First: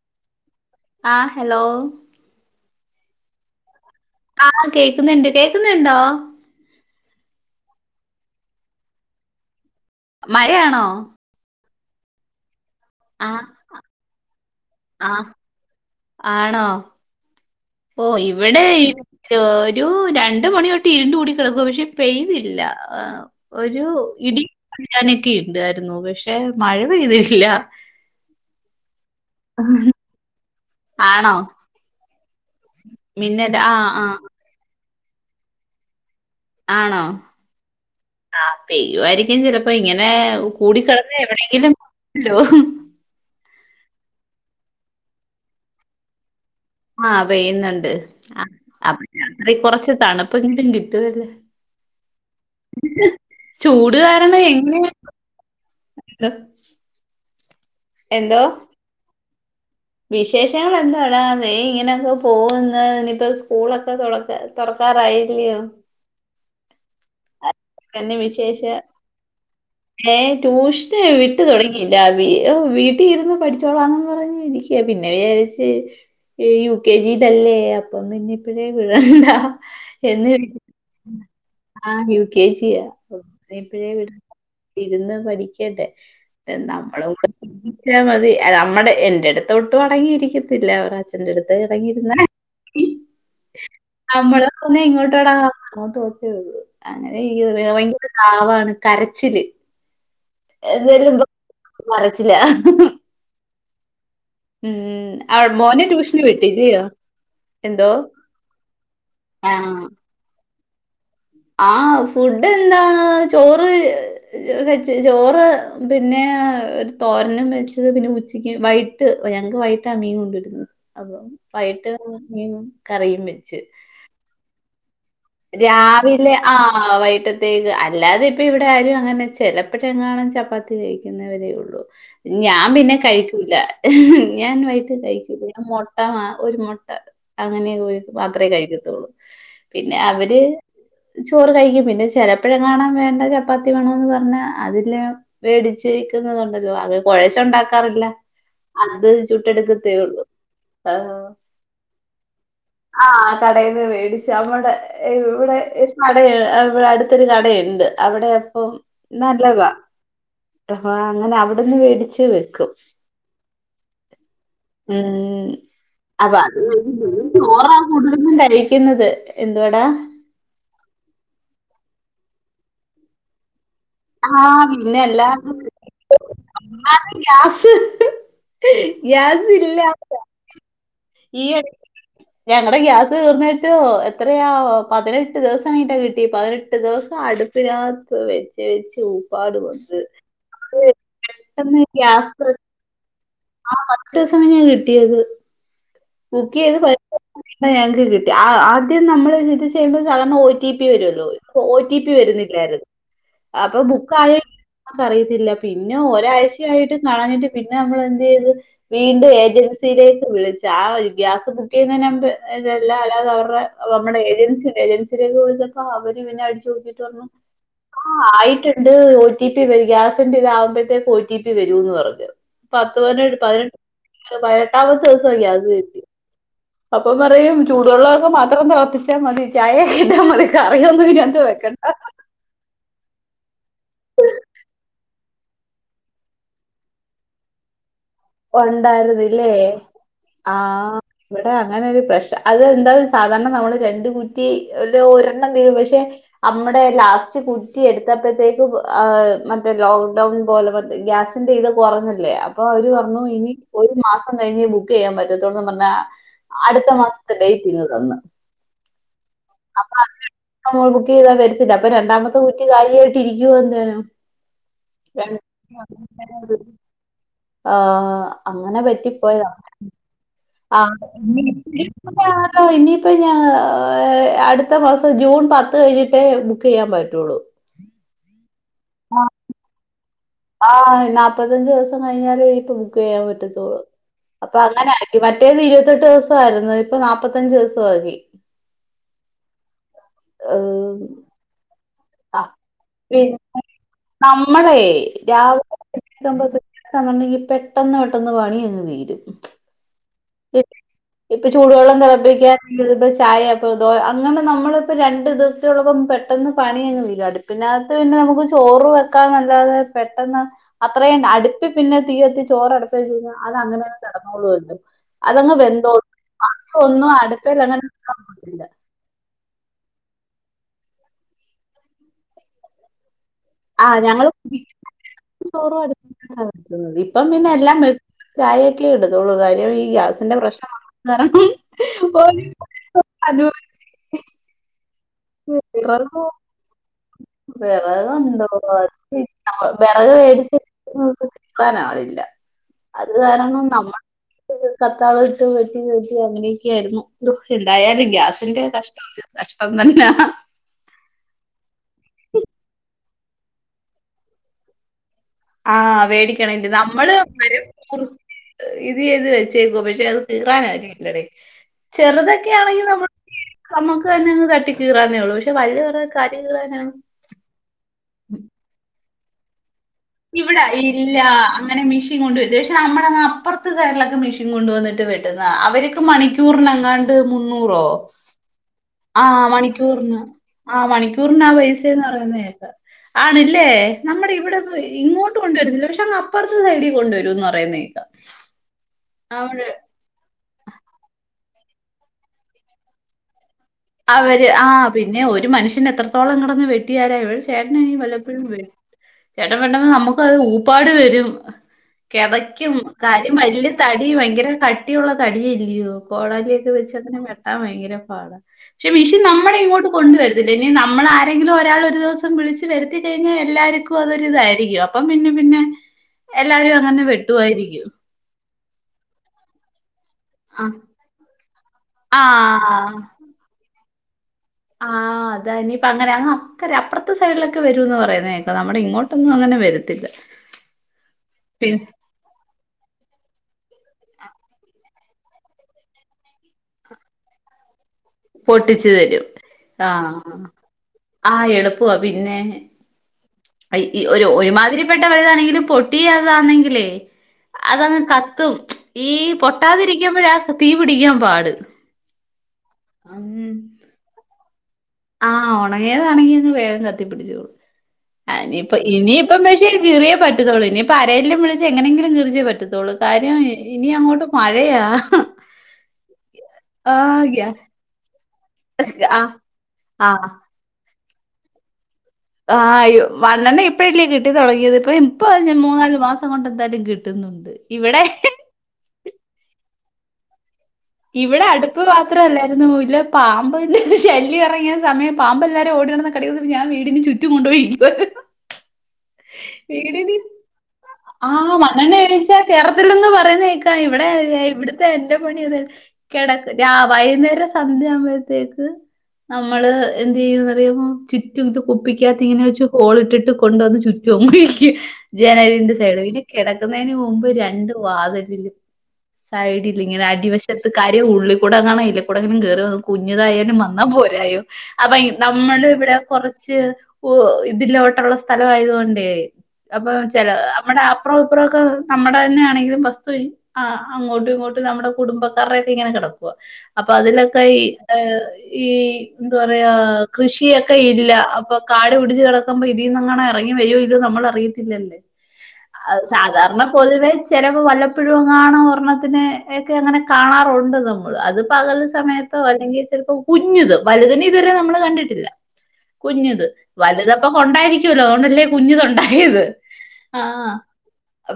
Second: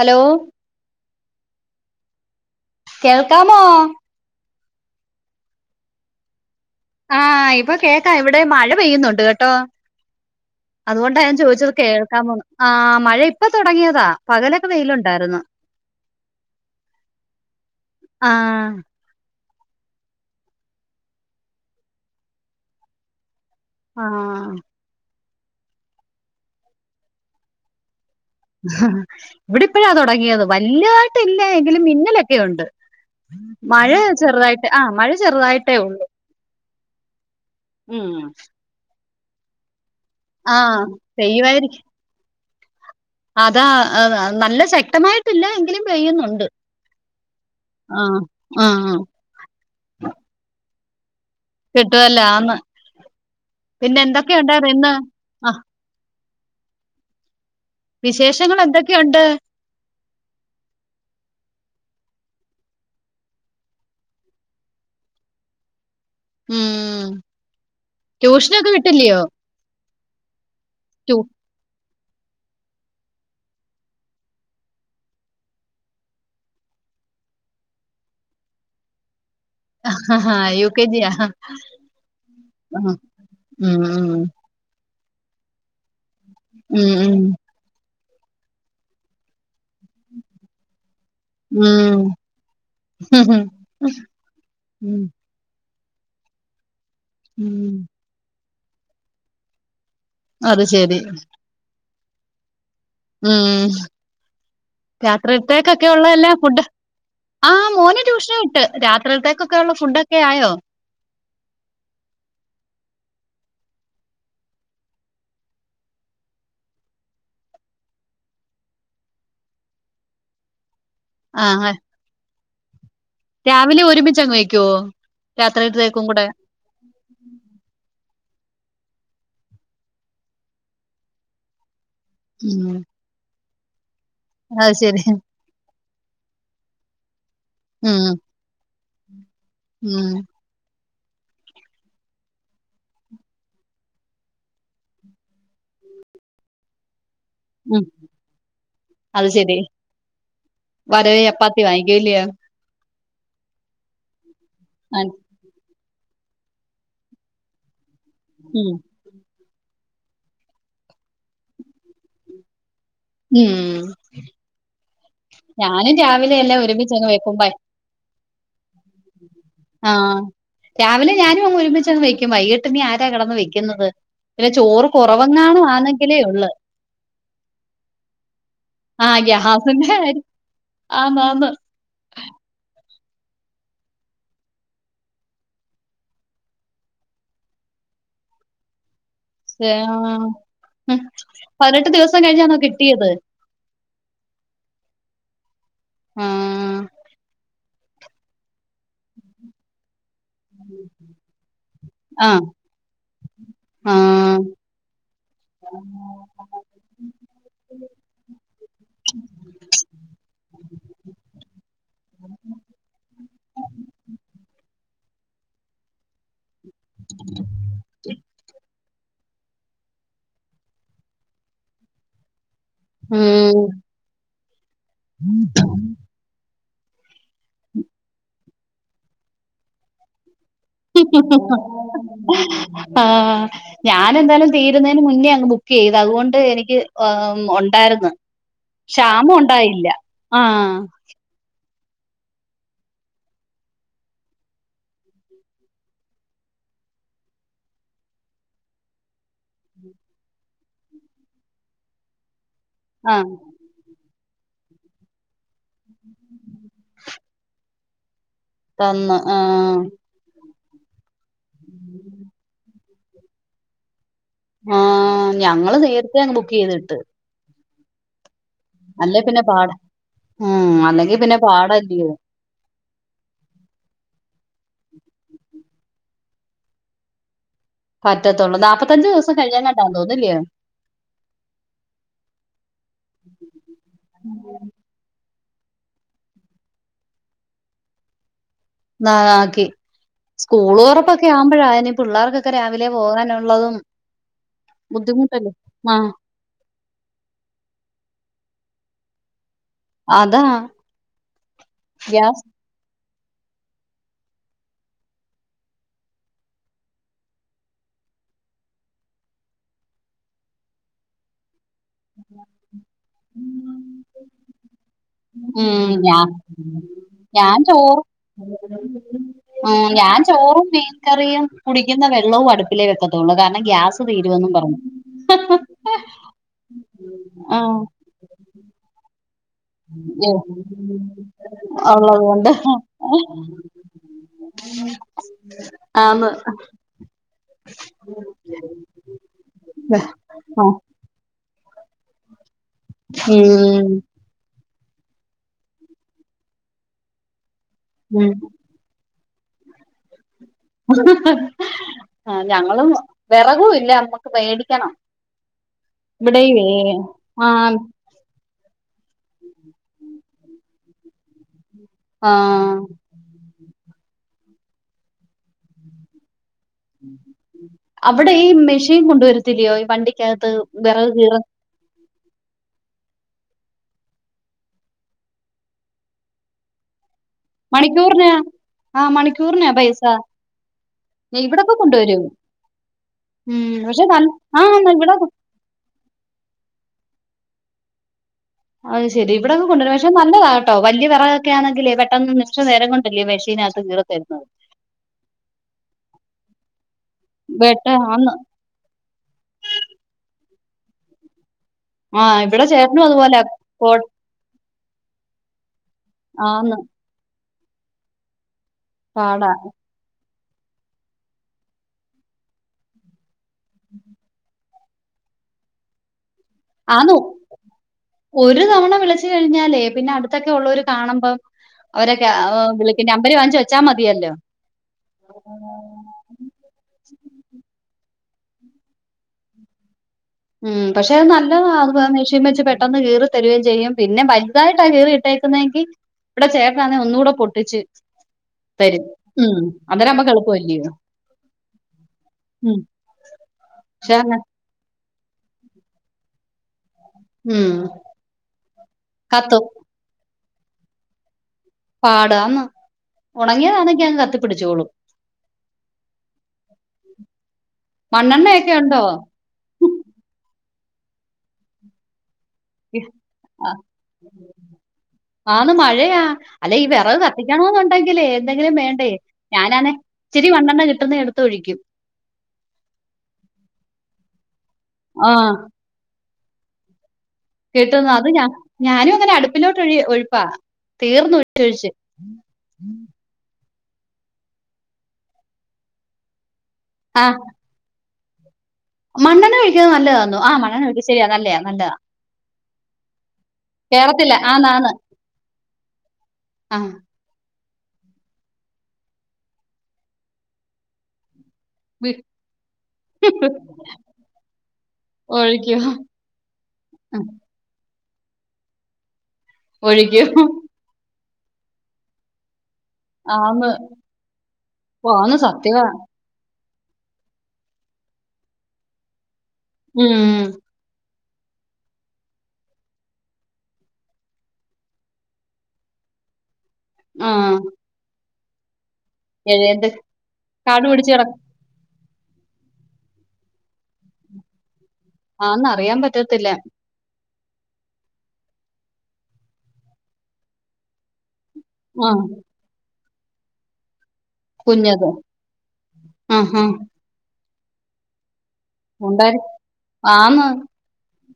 Hello ആഹ്‌.. hello കേൾക്കാമോ? ആഹ്‌ കേക്കുന്നുണ്ട് കേക്കുന്നുണ്ടോ? ആഹ ഇപ്പൊ കേക്കാം ഇവിടെ മഴ പെയ്യുന്നുണ്ട് കേട്ടോ മഴയാണോ അതുകൊണ്ടാ ഞാൻ ചോദിച്ച കേൾക്കാമൊന്ന് ആഹ്‌ മഴ ആഹ് ഇപ്പൊ തുങ്ങിയതാ പകലൊക്കെ ആഹ് വെയിലുണ്ടാരുന്നു ആണോ ഓ യിവടെ ഓരൂ രണ്ട് മണിതൊട്ട് ഇരുണ്ടുടി കിടക്ക പക്ഷെ പെയ്തില്ല ഒരു ഇടി ആഹ് [unintelligible] പക്ഷെ മഴ പെയ്തില്ല ഇവിടപ്പഴാ തൊടങ്ങിയത് ആണോ വല്ല്യതായിട്ടില്ല എങ്കിലും മിന്നലെ ക്കെയുണ്ട് മിന്നൽ ആഹ് മഴേ ആഹ് ചെറുതായിട്ട് ആഹ് മഴ ചെറുതായിട്ടേള്ളൂ ആണോ ഉം പെയ്യുവായിരിക്കും ചെലപ്പോ ഇങ്ങനെ ആഹ് കൂടിക്കടന്ന് എവിടെയെങ്കിലും പെയ്യുവായിരിക്കും ലോഹ് അതാ അഹ് നല്ല ശക്തമായിട്ടില്ല എങ്കിലും പെയ്യുന്നുണ്ട് ആഹ് പെയ്യുന്നുണ്ട് ആഹ് ആഹ് അപ്പൊ രാത് കൊറച്ച് തണുപ്പെങ്കിലും കിട്ടോല്ലേ കിട്ടുവല്ലോ ആന്ന് പിന്നെ ചൂട്കാരണം എന്തൊക്കെയുണ്ടായിരുന്നു എങ്ങനെ ഇന്ന് ആഹ് [unintelligible] വിശേഷങ്ങൾ എന്തൊക്കെയുണ്ട്? വിശേഷങ്ങൾ എന്താടാ ദേ ഇങ്ങനെയൊക്കെ പോകുന്ന് ഇനിയിപ്പോ സ്കൂളൊക്കെ തുടക്ക തൊറക്കായില്ല്യോ ഉം ട്യൂഷനൊക്കെ വിട്ടില്ല്യോ ഏഹ് ട്യൂഷന് വി ട്ട് തൊടങ്ങിയില്ല വി ഓഹ് വീട്ടിരുന്ന് പഠിച്ചോളാംന്ന് പറഞ്ഞിരിക്ക പിന്നെ വിചാരിച്ച് യു കെ ജി ലല്ലേ അപ്പം പിന്നെപ്പഴേ വിടണ്ടാ എ ന്ന് ആഹാ വി യു കെ ജിയാ? ആഹ്‌ യു കെജിയ ആഹ്. ഉം ഇപ്പഴേവി ഉം. ഇരുന്ന് പഠിയ്ക്കണ്ടേഎന്ന ഉം ഉം. നമ്മളൊക്കെ ചിന്തിച്ചാൽ മതി നമ്മടെ എന്റെടു ഒട്ടും അടങ്ങിയിരിക്കത്തില്ല അവർ അച്ഛന്റെറടുത്ത് ഇറങ്ങി ഉം. അമ്മള് ഉം ഒന്നിങ്ങേട്ടെടാ [unintelligible] ഉം. ഭയങ്കര ഒരു കാവാണ് കരച്ചില് അത് ശരി. ചെല്ലുമ്പോ കരച്ചിലാ ഉം ഉം അവ മോനെ ട്യൂഷന് രാത്രിത്തേക്കൊക്കെള്ളഎല്ലാ ഫുഡ് വിട്ടില്ലയോ? ആഹ് എന്തോ? മോന് ട്യൂഷന് വിട്ട് രാത്രിത്തേക്കൊക്കെള്ള ഫുഡൊക്കെ ആയോ ആഹ്‌ ഫുഡെന്താണ് ചോറ് വെ ചോറ് പിന്നെ ഒരു തോരനുവെച്ച് പിന്നെ ഉച്ചക്ക് വൈ ട്ട് ഞങ്ങക്ക് വൈകിട്ടാ മീൻ കൊണ്ടുവരുന്നത് അപ്പൊ ആഹ്. വൈകീട്ട് മീൻകറിയും വെച്ച് രാവിലെ ഒരുമിച്ചങ്ങ് വെയ്ക്കോ രാവിലെ ആഹ്‌ വൈട്ടത്തേക്ക് അല്ലാതെ ഇപ്പ ഇവിടെ ആരും അങ്ങനെ ചെലപ്പറ്റെ ങ്ങാനും ചപ്പാത്തി കഴി ക്ക്ണവരേള്ളൂ ഞാൻ ഉം. പിന്നെ കയി ക്കൂല ഞാൻ അത് വൈട്ട് ശരി. കയിക്കില്ല മൊ ട്ട ആഹ് ഒരു മുട്ട അങ്ങനെ ഉം ഒന്ന് മാത്രമേ കഴിക്കത്തുള്ളൂ പിന്നെ ഉം അവര് ചോറ് കഴിക്കും പിന്നെ ചെലപ്പഴെ ങ്ങാണംവേണ്ട ചപ്പാത്തി വേണന്ന് പറഞ്ഞാ അതില് വേടിച്ചിക്കുന്നതുണ്ടല്ലോഅത് കൊയച്ച് ഉം. ണ്ടാക്കാറില്ല അത് ചുട്ടെടുക്കത്തേ ഉള്ളൂ വരവ് ചപ്പാത്തി വാങ്ങിക്കും ഇല്ലയോ? ആഹ് കടയിന്ന് മേടിച്ച അത്കൊണ്ട് ആ, എവിടെ കട ഇവിടെ അടുത്തൊരു കടയുണ്ട് അവിടെ അപ്പം ഉം നല്ലതാ ആഹ് അങ്ങനെ അവിടുന്ന് വേടിച്ച് വെക്കും ഉം. ഉം ഞാനും രാവിലെ അപ്പൊ എല്ലാം അതും ഒരുമിച്ചങ്ങ് വെറും വെക്കുമ്പേ ചോറാ ഉള്ള്ന്നും കരീക്കുന്നത് ആഹ് രാവിലെ ഞാനും അങ്ങ് ഒരുമിച്ചന്ന് വെയ്ക്കും വൈകീട്ട് നീ ആരാ കിടന്ന് വെക്കുന്നത് ആ ന്നെ ചോറ് പിന്നെ അല്ലാതെ കുറവങ്ങാനോ ആന്നെങ്കിലേ ഉള്ളൂ ഒന്നാമത് ഗ്യാസ് ആഹ് ഗ്യാസിന്റെ ആന്നാന്ന് ഈയട് ഞങ്ങടെ ഗ്യാസ് തീർന്നിട്ട് എത്രയാ പതിനെട്ട് ദിവസയിട്ടാ കിട്ടി പതിനെട്ട് ദിവസം അടു പ്രാക് വെച്ച് വച്ച് ഉ ഷേ ആഹ് ഉം പതിനെട്ട് ദിവസം കഴിഞ്ഞാണോ കിട്ടിയത് ആഹ് പത്ത്സം കയ്ഞ്ഞാ കിട്ടിയത് ആ ബുക്ക്യ്ത് [unintelligible] ഞങ്ങക്ക് കിട്ടി ആദ്യം നമ്മള് [unintelligible] ക്ക്‌ ചെയുമ്പോ സാധാരണ ഒ ടി പി വരുല്ലോ ഇത് ഒ ടി പി ആ വരുന്നില്ലായിരുന്നു അപ്പൊ ആ ബുക്കായ നമ്മക്കറിയത്തില്ല പിന്നെ ഒരാഴ്ച യായിട്ടും കാണഞ്ഞിട്ട് പിന്നെ നമ്മളെന്ത്യ്തു വീണ്ടും ഏജൻസിയിലേക്ക് വിളി ച ആരു ഗ്യാസ് ബുക്ക് ചെയ്യുന്നയ്ന് മുമ്പ് ഇതല്ല അല്ലാത അവരുടെ നമ്മടെ ഏജൻസിണ്ട് ഏജ വിളിച്ചപ്പോ അവര് പിന്നെ അടിച്ചു കൊടുത്തിട്ട് പറഞ്ഞു ആഹ് ആയിട്ട് ഇത് ഒ ടി പി വരു ഗ്യാസിന്റെ ഇതാഉമ്പഴത്തേക്ക് ഒ ടി പി വരൂന്ന് പറഞ്ഞു പത്ത് പതിന ഉം. പതിനെട്ട് പതിനെട്ടാമത്തെ ദിവസാ ഗ്യാസ്കിട്ടി അപ്പം പറയും ചൂടുവള്ളക്കെ മാത്രം തിളപ്പിച്ചാ മതി ചായയിട്ടാ മതി കറിയൊന്നും ഈനാതു വെക്കണ്ട ആഹ് ഞാനെന്തായാലും തീരുന്നേന് മുന്നേ അങ്ങ് ബുക്ക്യ്ത് അതുകൊണ്ട് എനിക്ക് ഉണ്ടായിരുന്നു ഉണ്ടായിരുന്നില്ലേ ക്ഷാമുണ്ടായില്ല ആഹ് ഇവടെ അങ്ങനെ ഒരു പ്രശ്ന അത് എന്താ സാധാരണ നമ്മള് രണ്ട് കുറ്റി അതിലൊരെണ്ണം തീരു പക്ഷെ അമ്മടെ ലാസ്റ്റ് കുറ്റി എടുത്തപ്പോഴത്തേക്കും ആഹ് മറ്റേ ലോക്ക്ഡൗൺ പോലെ ഗ്യാസ് എന്തേ ത് കുറഞ്ഞില്ലേ അപ്പൊ അവര് ആ ഓഹ് ഇനി ഒരുമാസം കഴിഞ്ഞേ ബുക്ക്യ്യാൻ പറ്റത്തുള്ളോന്ന് പറഞ്ഞ അടുത്ത മാസത്തെ ഡെയ്റ്റ് ഇങ് തന്ന് തന്ന് ആ അപ്പൊ [unintelligible] നമ്മൾ ബുക്ക് ചെയ്താൽ വരത്തില്ല അപ്പൊ രണ്ടാമത്തെ കുറ്റി കാലിയായിട്ട് ഇരിക്കുവോന്തേനോ ആഹ് ഞങ്ങള് നേരത്തെങ്‌ ബുക്ക്യ്തിട്ട് ആഹ് അങ്ങനെ അല്ലെ പിന്നെ പറ്റിപ്പോയതാ പാടാ ഉം ആഹ് അല്ലെങ്കി പിന്നെ പാടല്ലയോ [unintelligible] ലാ ഇനിയിപ്പ ഞാൻ അടുത്ത മാസം ജൂൺ പത്ത് കഴിഞ്ഞിട്ടേ ബുക്ക്യ്യാൻ പറ്റുള്ളൂ പറ്റത്തുള്ള നാപ്പത്തഞ്ച് ആഹ് ദിവസം കഴിയാഞ്ഞാലേറ്റാ തോന്നുല്ലേ ആഹ് നാൽപത്തഞ്ച് ദിവസം കഴിഞ്ഞാല് ഇപ്പം ബുക്ക് ചെയ്യാൻ പറ്റത്തുള്ളൂ അപ്പൊ അങ്ങനെ ആക്കി മറ്റേത് ഇരുപത്തെട്ട് ദിവസായിരുന്നു ഇപ്പൊ നാൽപത്തഞ്ച് ദിവസം ആക്കി ന്നാ ആക്കി സ്കൂള് ഏഹ് തൊറപ്പൊക്കെ ആവുമ്പോഴാന് ആഹ് പിള്ളേർക്കൊക്കെ രാവിലെ പിന്നെ പോകാനുള്ളതും ബുദ്ധിമുട്ടല്ലേ ആഹ് സമ്പത് [unintelligible] പെട്ടെന്ന് പെട്ടെന്ന് പണി അങ്ങ് തീരും അതാ ഇപ് ഇപ്പൊ ചൂടുവെള്ളം ഗ്യാസ് തെളപ്പിക്കാൻ [unintelligible] ചായ അപ്പൊ ദോ അങ്ങനെ നമ്മളിപ്പോ രണ്ട് ഇതൊക്കെയുള്ളപ്പം പെട്ടെന്ന് പണിയങ്ങ് തീരട് പിനാത്ത് പിന്നെ നമുക്ക് ചോറ് വെക്കാന്നല്ലാതെ പെട്ടെന്ന് അത്രയും അടു ട്ട് പിന്നെ തീ എത്തി ചോറ്ടക്ക വച്ച് കഴിഞ്ഞാ അങ്ങനെ കിടന്നൊളൂല്ലോ ഉം ഞാ ഒന്നും ഞാൻ അടുപ്പിൽ ചോ അങ്ങനെ വെക്കാൻ പറ്റില്ല ആഹ് ഞാൻ ചോറും മീൻകറിയും കുടിക്കുന്ന വെള്ളവും അടുപ്പിലേ വെക്കത്തുള്ളൂ കാ ആഹ് ഞങ്ങള് ചോറും അടുപ്പത്തുന്നാ വെക്കുന്നത് ഇപ്പം പിന്നെ എല്ലാം വെ ചായെ ക്കെ ഇടുതോളു കാര്യം ഈ ഗ്യാസിന്റെ പ്രശ്നം വന്നത് കാരണം ഉള്ളത് കൊണ്ട് [unintelligible] വിറകും ആന്ന് വിറകുണ്ടോ അതു ഇ വിറക് വേടിച്ച് ആ, വെച്ചേക്കുന്നത് കീറാൻ ആളി ല്ല അത് കാരണം നമ്മൾ ഉം കത്താൾ ഇട്ട് വെട്ടി വെട്ടി അങ്ങനെയൊക്കെ ആയിരുന്നു ഹോ എന്തായാലും ഉം ഗ്യാസിന്റെ കഷ്ടം ഒരു കഷ്ടം തന്നാ ആഹ് ഞങ്ങളും വെറകു ഇല്ല. നമ്മുക്ക് മേടിക്കണം. ആഹ് ഇവിടെയുവേ വേടിക്കണണ്ട് നമ്മള് ആ മരം മുറിച്ച് ഇത് ചെയ്ത് വെച്ചേക്കു പക്ഷെ അത് കീറാൻ ആരേം കിട്ടിലടെ ആ ചെറുതൊക്കെ ആണെങ്കി നമ്മ നമ്മക്ക് തന്നെ അങ്ങ് തട്ടി കീറാനേ ഉള്ളൂ. പക്ഷെ വല്യ വെറകൊക്കെ ആരു കീറാനാ അവിടെ ഈ മെഷീൻ കൊണ്ടുവരത്തില്ലയോ ഈ വണ്ടി ഇവിട ഇല്ലാ അങ്ങനെ മെഷീൻ കൊണ്ട് പക്ഷെ നമ്മടെ അങ്ങ് അപ്പർത്ത സൈഡിലൊക്കെ മെഷീൻ കൊണ്ടുവന്നിട്ട് വെട്ടുന്ന അവര് മണിക്കൂർനെങ്ങാണ്ട് മൂ മണിക്കൂർനാ ആഹ് മണിക്കൂർന് ആഹ് മണിക്കൂർനാ ഇവിടൊക്കെ പൈസെന്ന് കൊണ്ടുവരും പറയുന്ന കേക്ക ആണ്ല്ലേ ഉം പക്ഷെ ന നമ്മുടെ ഇവിടെ ആ ഒന്നു ഇവിടെ ഇങ്ങോ ട്ട് കൊണ്ടുവരുന്നില്ല പക്ഷേ അങ്ങ് അപ്പർത്തെ സൈഡി കൊണ്ടുവരുന്ന് പറയുന്ന കേക്കാം. അത് ശെരി ഇവിടൊക്കെ അവര് കൊണ്ടുവരും. പക്ഷേ നല്ലതാ കേട്ടോ വല്യ വെറകൊക്കെ ആണെങ്കിലെ പെട്ടെന്ന് നിമിഷ നേരം കൊണ്ടല്ലേ മെഷ്യൻ അവര് ആഹ് പിന്നെ ഒരു മനുഷ്യന് എത്രത്തോളം കെടന്ന് വെട്ടിയാലാ ഇവിടെ ബെട്ട ചേട്ടനനിയനും ആന്ന് വല്ലപ്പോഴും വെ ചേട്ടൻ വെട്ടുമ്പോ നമുക്ക് അത് ഊപ്പാട് വരും. ആ ഇവിടെ കിതയ്ക്കും ചേട്ടനും കാര്യം അതുപോലെ വല്യ പോ തടി ഭയങ്കര കട്ടിയുള്ള തടിയല്ലിയോ കോടാലി ഒക്കെ ആന്ന് വെച്ചതിനെ വെട്ടാൻ ഭയങ്കര പാട പക്ഷെ മിഷീൻ പാടാ നമ്മളെ ഇങ്ങോട്ട് കൊണ്ടുവരത്തില്ല. ഇനി നമ്മൾ ആരെങ്കിലും ഒരാൾ ഒരു ദിവസം വിളിച്ച് വരുത്തി കഴിഞ്ഞ എല്ലാർക്കും അതൊരിതായിരിക്കും. അപ്പം പിന്നെ പിന്നെ എല്ലാരും അങ്ങനെ ആന്ന് വെട്ടുവായിരിക്കും. ഒരു തവണ വിളിച്ചു കഴിഞ്ഞാലേ പിന്നെ അടുത്തൊക്കെ ആ ഉള്ളവര് കാണുമ്പം ആ അവരൊക്കെ വിളിക്കും നമ്പര് വാങ്ങിച്ച് വെച്ചാ മതിയല്ലോ ആഹ് അതാ ഇനി പ അങ്ങനെ അങ്ങ് അക്കര അപ്പർത്തെ സൈഡിലൊക്കെ വരൂന്ന് പറയുന്നേക്ക നമ്മുടെ ഇങ്ങോട്ടൊന്നും അങ്ങനെ വരത്തില്ല. ഉം പക്ഷെത് നല്ലതാ പിന്നെ അത് മെഷീൻ വെച്ച് പെട്ടെന്ന് കീറി തരുകയും ചെയ്യും. പിന്നെ വലുതായിട്ടാ കീറി ഇട്ടേക്കുന്നെങ്കി ഇവിടെ ചേട്ടനാന്നേ ഒന്നുടെ പൊട്ടിച്ച് തരും. ഉം അന്നേരം നമുക്ക് എളുപ്പല്ലയോ ആഹ് എളുപ്പവാ പിന്നെ പക്ഷെ അങ്ങ ഒരു മാതിരിപ്പെട്ടാ വലുതാണെങ്കില് പൊട്ടിയതാണെങ്കിലെ ഉം അതങ്ങ് കത്തും ഈ കത്തും പൊട്ടാതിരിക്കുമ്പഴാ തീ പിടിക്കാൻ പാട് പാടാന്ന് ഒണങ്ങിയതാണെങ്കി അങ്ങ് കത്തിപ്പിടിച്ചോളും ആഹ് ഒണങ്ങിയതാണെങ്കി വേഗം കത്തിപ്പിടിച്ചോളും. ആഹ് മണ്ണെണ്ണയൊക്കെ ഇനിയിപ്പം ഉണ്ടോ ഇനിയിപ്പം പക്ഷേ കീറിയേ പറ്റത്തോളൂ. ഇനിയിപ്പ ആരേലും വിളിച്ച് എങ്ങനെങ്കിലും കീറിച്ചെ പറ്റ ത്തുള്ളൂ. കാര്യം ഇനി അങ്ങോട്ട് മഴയാ ആന്ന് മഴയാ. അല്ലെ ഈ ആ വെറക് ഗ്യാ- കത്തിക്കണോന്നുണ്ടെങ്കിലേ എന്തെങ്കിലും വേ ണ്ടേ ആ ഞാനാനെ ആ ഇച്ചിരി മണ്ണെണ്ണ കിട്ടുന്ന എടുത്ത്‌ ഒഴിക്കും. ആഹ് മണ്ണെണ്ണ ഇപ്പഴില്ലി കിട്ടി തൊടങ്ങിയത്. ഇപ്പൊ ആ ഇപ്പൊ മൂന്നാല് മാ സം കൊണ്ട് എന്തായാലും കിട്ടുന്നുണ്ട്. ഇവിടെ കിട്ടുന്നത് അത് ഞ ഞാനും അങ്ങനെ അടുപ്പിലോട്ട് ഒഴി ഒഴിപ്പാ. തീർന്നു ഇവിടെ അടുപ്പ് ഉച്ചൊഴിച്ച് മ ത്രല്ലരുന്ന് ഇല്ല പാമ്പിന്റെ ശല്യം എറങ്ങിയ സമയം പാമ്പ് എല്ലാവരെയും ഓടി നടന്ന് കടി ഞാൻ വീടിന് ആ ചുറ്റും കൊണ്ട് പോയി ഒഴിക്കുവായിരുന്നു. മണ്ണെണ്ണ ഒഴിക്കുന്നത് നല്ലതാന്നോ. ആഹ് മണ്ണെണ്ണ ഒഴിക്ക ശരിയ നല്ലയാ നല്ലതാ ക്ഷേ കേറത്തില്ലെന്ന് പറയുന്ന കേ ത ഇവിടെ കേറത്തില്ല ഇവിടുത്തെ ആന്നാന്ന് ന്റെ പണിന്നു കിടക് രാ ആ വൈകുന്നേരം സന്ധ്യയാവുമ്പോഴത്തേക്ക് നമ്മള് എന്ത് ചെയ്യുന്നറിയോ റ്റുംത് കുപ്പിക്കാത്ത ഇങ്ങനെച്ച് ഹോൾ ഇട്ടിട്ട് കൊണ്ട്ന്ന് ചു [unintelligible] ജനലിന്റെ ഒഴിക്കൂ സൈഡില് എൻക് കെടക്കുന്നതിൻ്റെ മുമ്പ് ജെ രണ്ട് വാതിലിലും സൈഡിലിങ്ങനെ ഒഴിക്കൂ അടിവശത് ത് കാര്യം ഉള്ളി ക്കൂടർങ്ങാണോ ഈലെ കൂടെങ്ങനാ കേറാ? കുഞ്ഞതായാലും ആന്ന് വന്നാൽ പോരായോ അപ്പൊ ഓ ആന്ന് നമ്മൾ സത്യവാ ഇവിടെ കൊറച്ച് ഊഹ് ഇതിലോട്ടുള്ള സ്ഥല ആയതോണ്ടേ അപ്പൊ ച ചേലെ ഉം അ നമ്മടെ അപ്പുറം ഇപ്രോക്കെ നമ്മടെ തന്നെയാണെങ്കിലും വസ്തു ആഹ് അങ്ങോട്ടും ഇങ്ങോട്ടും നമ്മുടെ കുടുംബക്കാരുടെ ഒക്കെ ഇങ്ങനെ കിടക്കുക അപ്പൊ ആ അതിലൊക്കെ ഈ എഹ് ഈ എന്താ പറയാ എഴേന്ത് കൃഷിയൊക്കെ കാട് പിടിച്ച് ഇല്ല കിടക്കും അപ്പൊ കാട് പിടിച്ച് കിടക്കമ്പൊ ഇതി നിങ്ങെണെ ഇറങ്ങി വരോ ഇല്ലോ നമ്മള അറയത്തില്ലല്ലേ ആന്ന് അറിയാൻ ആഹ് പറ്റത്തില്ല സാധാരണ പൊതുവെച് ചെലപ്പോ വല്ലപ്പോഴുംങ്ങാണം ഓര്ണ്ണത്തിന് ഏക്കെ അങ്ങനെ കാണാറുണ്ട് നമ്മൾ അത് പകൽ ആ സമയത്തോ അല്ലെങ്കിൽ ചിലപ്പോ കുഞ്ഞുത് വലുത് നെ ഇതുവരെ നമ്മൾ കുഞ്ഞത് കണ്ടിട്ടില്ല. ആ കുഞ്ത് ആ വലുത പ്പൊ കൊണ്ടായിരിക്കോല്ലോ അതോണ്ടല്ലേ ഉണ്ടായി കുഞ്ത്ണ്ടായത് ആന്ന് ആഹ്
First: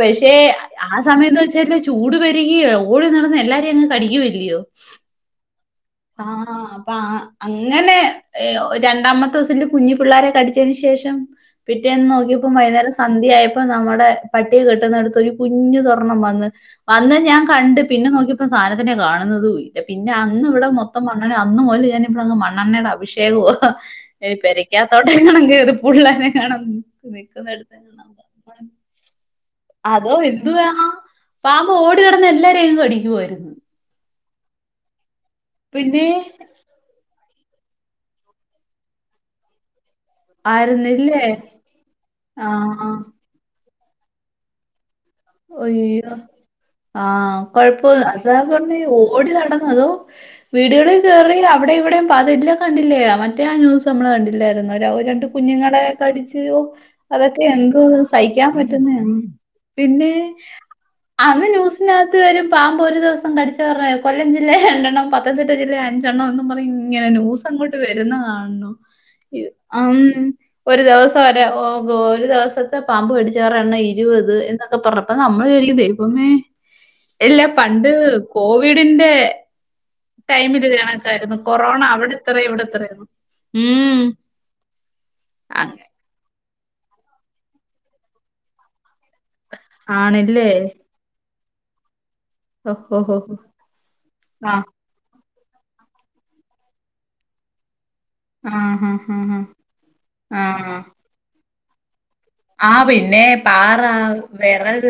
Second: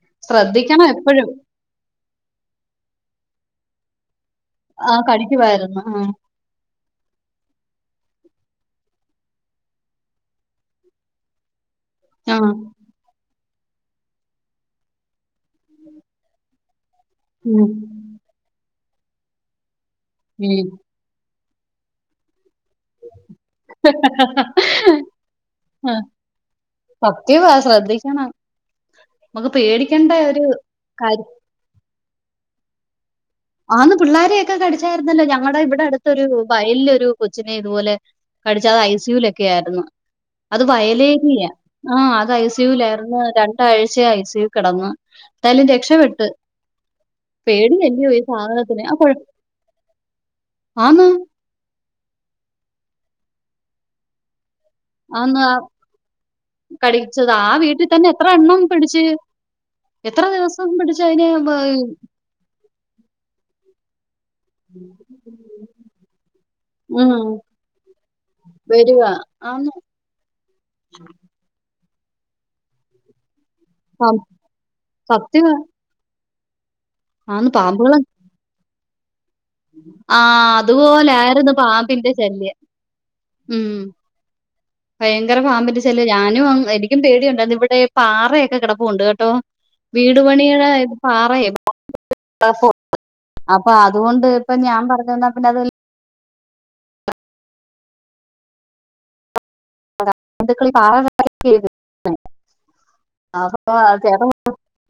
പക്ഷേ ശ്രദ്ധിക്കണം ആ എപ്പോഴും സമയം ന്തെ വച്ചാല് ചൂട് പരിക്യോ ഓടി നടന്ന് എല്ലാരേം അങ്ങ് കടിക്കുവല്ലയോ ആഹ് കഴിക്കുവായിരുന്നു ആഹ് ആഹ്ആഹ് പ്പ ആഹ് അങ്ങനെ എഹ് രണ്ടാമത്തെസം എന്റെ കുഞ്ഞു പിള്ളേരെ കടിച്ചതിന് ശേഷം പിറ്റേന്ന് ആ നോക്കിയപ്പോം വൈന്നേര സന്ധ്യയപ്പോ നമ്മുടെ പട്ടി കെട്ടുന്നടുത്തൊരു കുഞ്ഞുതൊർണം വന്ന് വന്ന് ഞാൻ ഉം. കണ്ട് പിന്നെ നോക്കിയപ്പോ സാധനത്തിനെ കാണുന്നതും ഇല്ല. പിന്നെ അന്ന് വിടെ ഉം. മൊത്തം മണ്ണെണ്ണ അന്ന് മൊതല് ഞാനീ [unintelligible] മണ്ണെണ്ണെടെ അഭിഷേകവുആ നി പെരക്കാത്തോട്ടേ കാണൻ കേറി പുള്ളന്നേ കാണാ സത്യവാ നിക്കുന്നടുത് കാണ ശ്രദ്ധിക്കണം നമുക്ക് പേടിക്കേണ്ട അതോ ഒരു എന്തുവാണോ കാര്യം പാമ്പോ ഓടി നടന്ന് എല്ലാരേം കടിക്കുവായിരുന്നു ആന്ന് പിള്ളാരെയൊക്കെ കടിച്ചായിരുന്നല്ലോ ഞങ്ങളടെ ഇവിടെ പിന്നെ അടുത്തൊരു വയലിലൊ ഒരു കൊച്ചിനെ ഇതുപോലെ കഠിച്ചാത് ഐ സിയുല ഒക്കെ ആയിരുന്നു അത് ആയിരുന്നില്ലേ വയലേരിയ ആഹ് അത് ഐ സി യു ആഹ് ലേർന്ന് രണ്ടാഴ്ച ഐ സി യു കിടന്ന് എന്തായാലും അയ്യോ രക്ഷപ്പെട്ട്. ആഹ് കൊഴപ്പൊ പേടിയല്ലയോ ഈ അത് [unintelligible] സാധനത്തിന്. ആ കുഴ ഓടി നടന്നതോ വീടുകളി ആന്ന് കേറ് ത് അവിടെ ഇവിടെയും [unintelligible] കണ്ടില്ലേ മറ്റേ ആ ന്യൂസ് നമ്മള് കണ്ടില്ലായിരുന്ന രാ രണ്ട് ആന്ന് ആ കുഞ്ഞുങ്ങളെ കടിച്ചോ കടിച്ചത്. അതൊക്കെ ആ എന്ത് വീട്ടിൽ തന്നെ എത്ര സഹിക്കാൻ എണ്ണം പിടിച്ച് പറ്റുന്നാണ് പിന്നെ എത്ര ദിവസം പിടിച്ച് അതിനെ അന്ന് ബ ന്യൂസിനകത്ത് വരും പാമ്പോ ഒരു ദിവസം കടിച്ച പറ കൊല്ലം ജില്ല രണ്ടെണ്ണം പത്തനംതിട്ട ജില്ല അഞ്ചെണ്ണം എന്നും പറ ഇങ്ങനെ ഉം ന്യൂസ്‌ അങ്ങോട്ട് വരുന്ന കാണണോ വരുവാ. യു ആന്ന് ആം ഒരു ദിവസം വരെ ഓ ഗോ ഒരു ദിവസത്തെ പാമ്പ് കടിച്ചവരെ എണ്ണം പ ഇരുപത് എന്ന പൊറത് നമ്മള് സത്യവാ. ചാര്ക്കു ദൈവമേ എല്ലാ ആന്ന് പണ്ട് പാമ്പുകള് കോവിഡിന്റെ ആ ടൈമില് കണക്കായിരുന്നു അതുപോലായിരുന്നു കൊറോണ അവിടെ പാമ്പിന്റെ എത്ര ശല്യം. ഇവിടെ എത്രായിരുന്നു ഉം ഭയങ്കര അങ്ങ പാമ്പന്റെ ശല്യം ഞാനും എനും പേടിയുണ്ട് അത് ഇവിടെ പാറയൊക്കെ കിടപ്പുണ്ട് ട്ടോ വീട് ആണല്ലേ പണിയുടെ ഇത് പാറയാ ഓഹോ ഹോ ഹോ [inaudible] അപ്പൊ അതുകൊണ്ട് ഇപ്പ ആഹ് ഞാൻ പറഞ്ഞ തന്ന പിന്നേ അതെ ആഹ് ഹ ഹ ഹ ജന്തുക്കൾ ഈ ആഹ് പാറ ആഹ് പിന്നെ അപ്പൊ പാറ ചേട്ടൻ വിറക്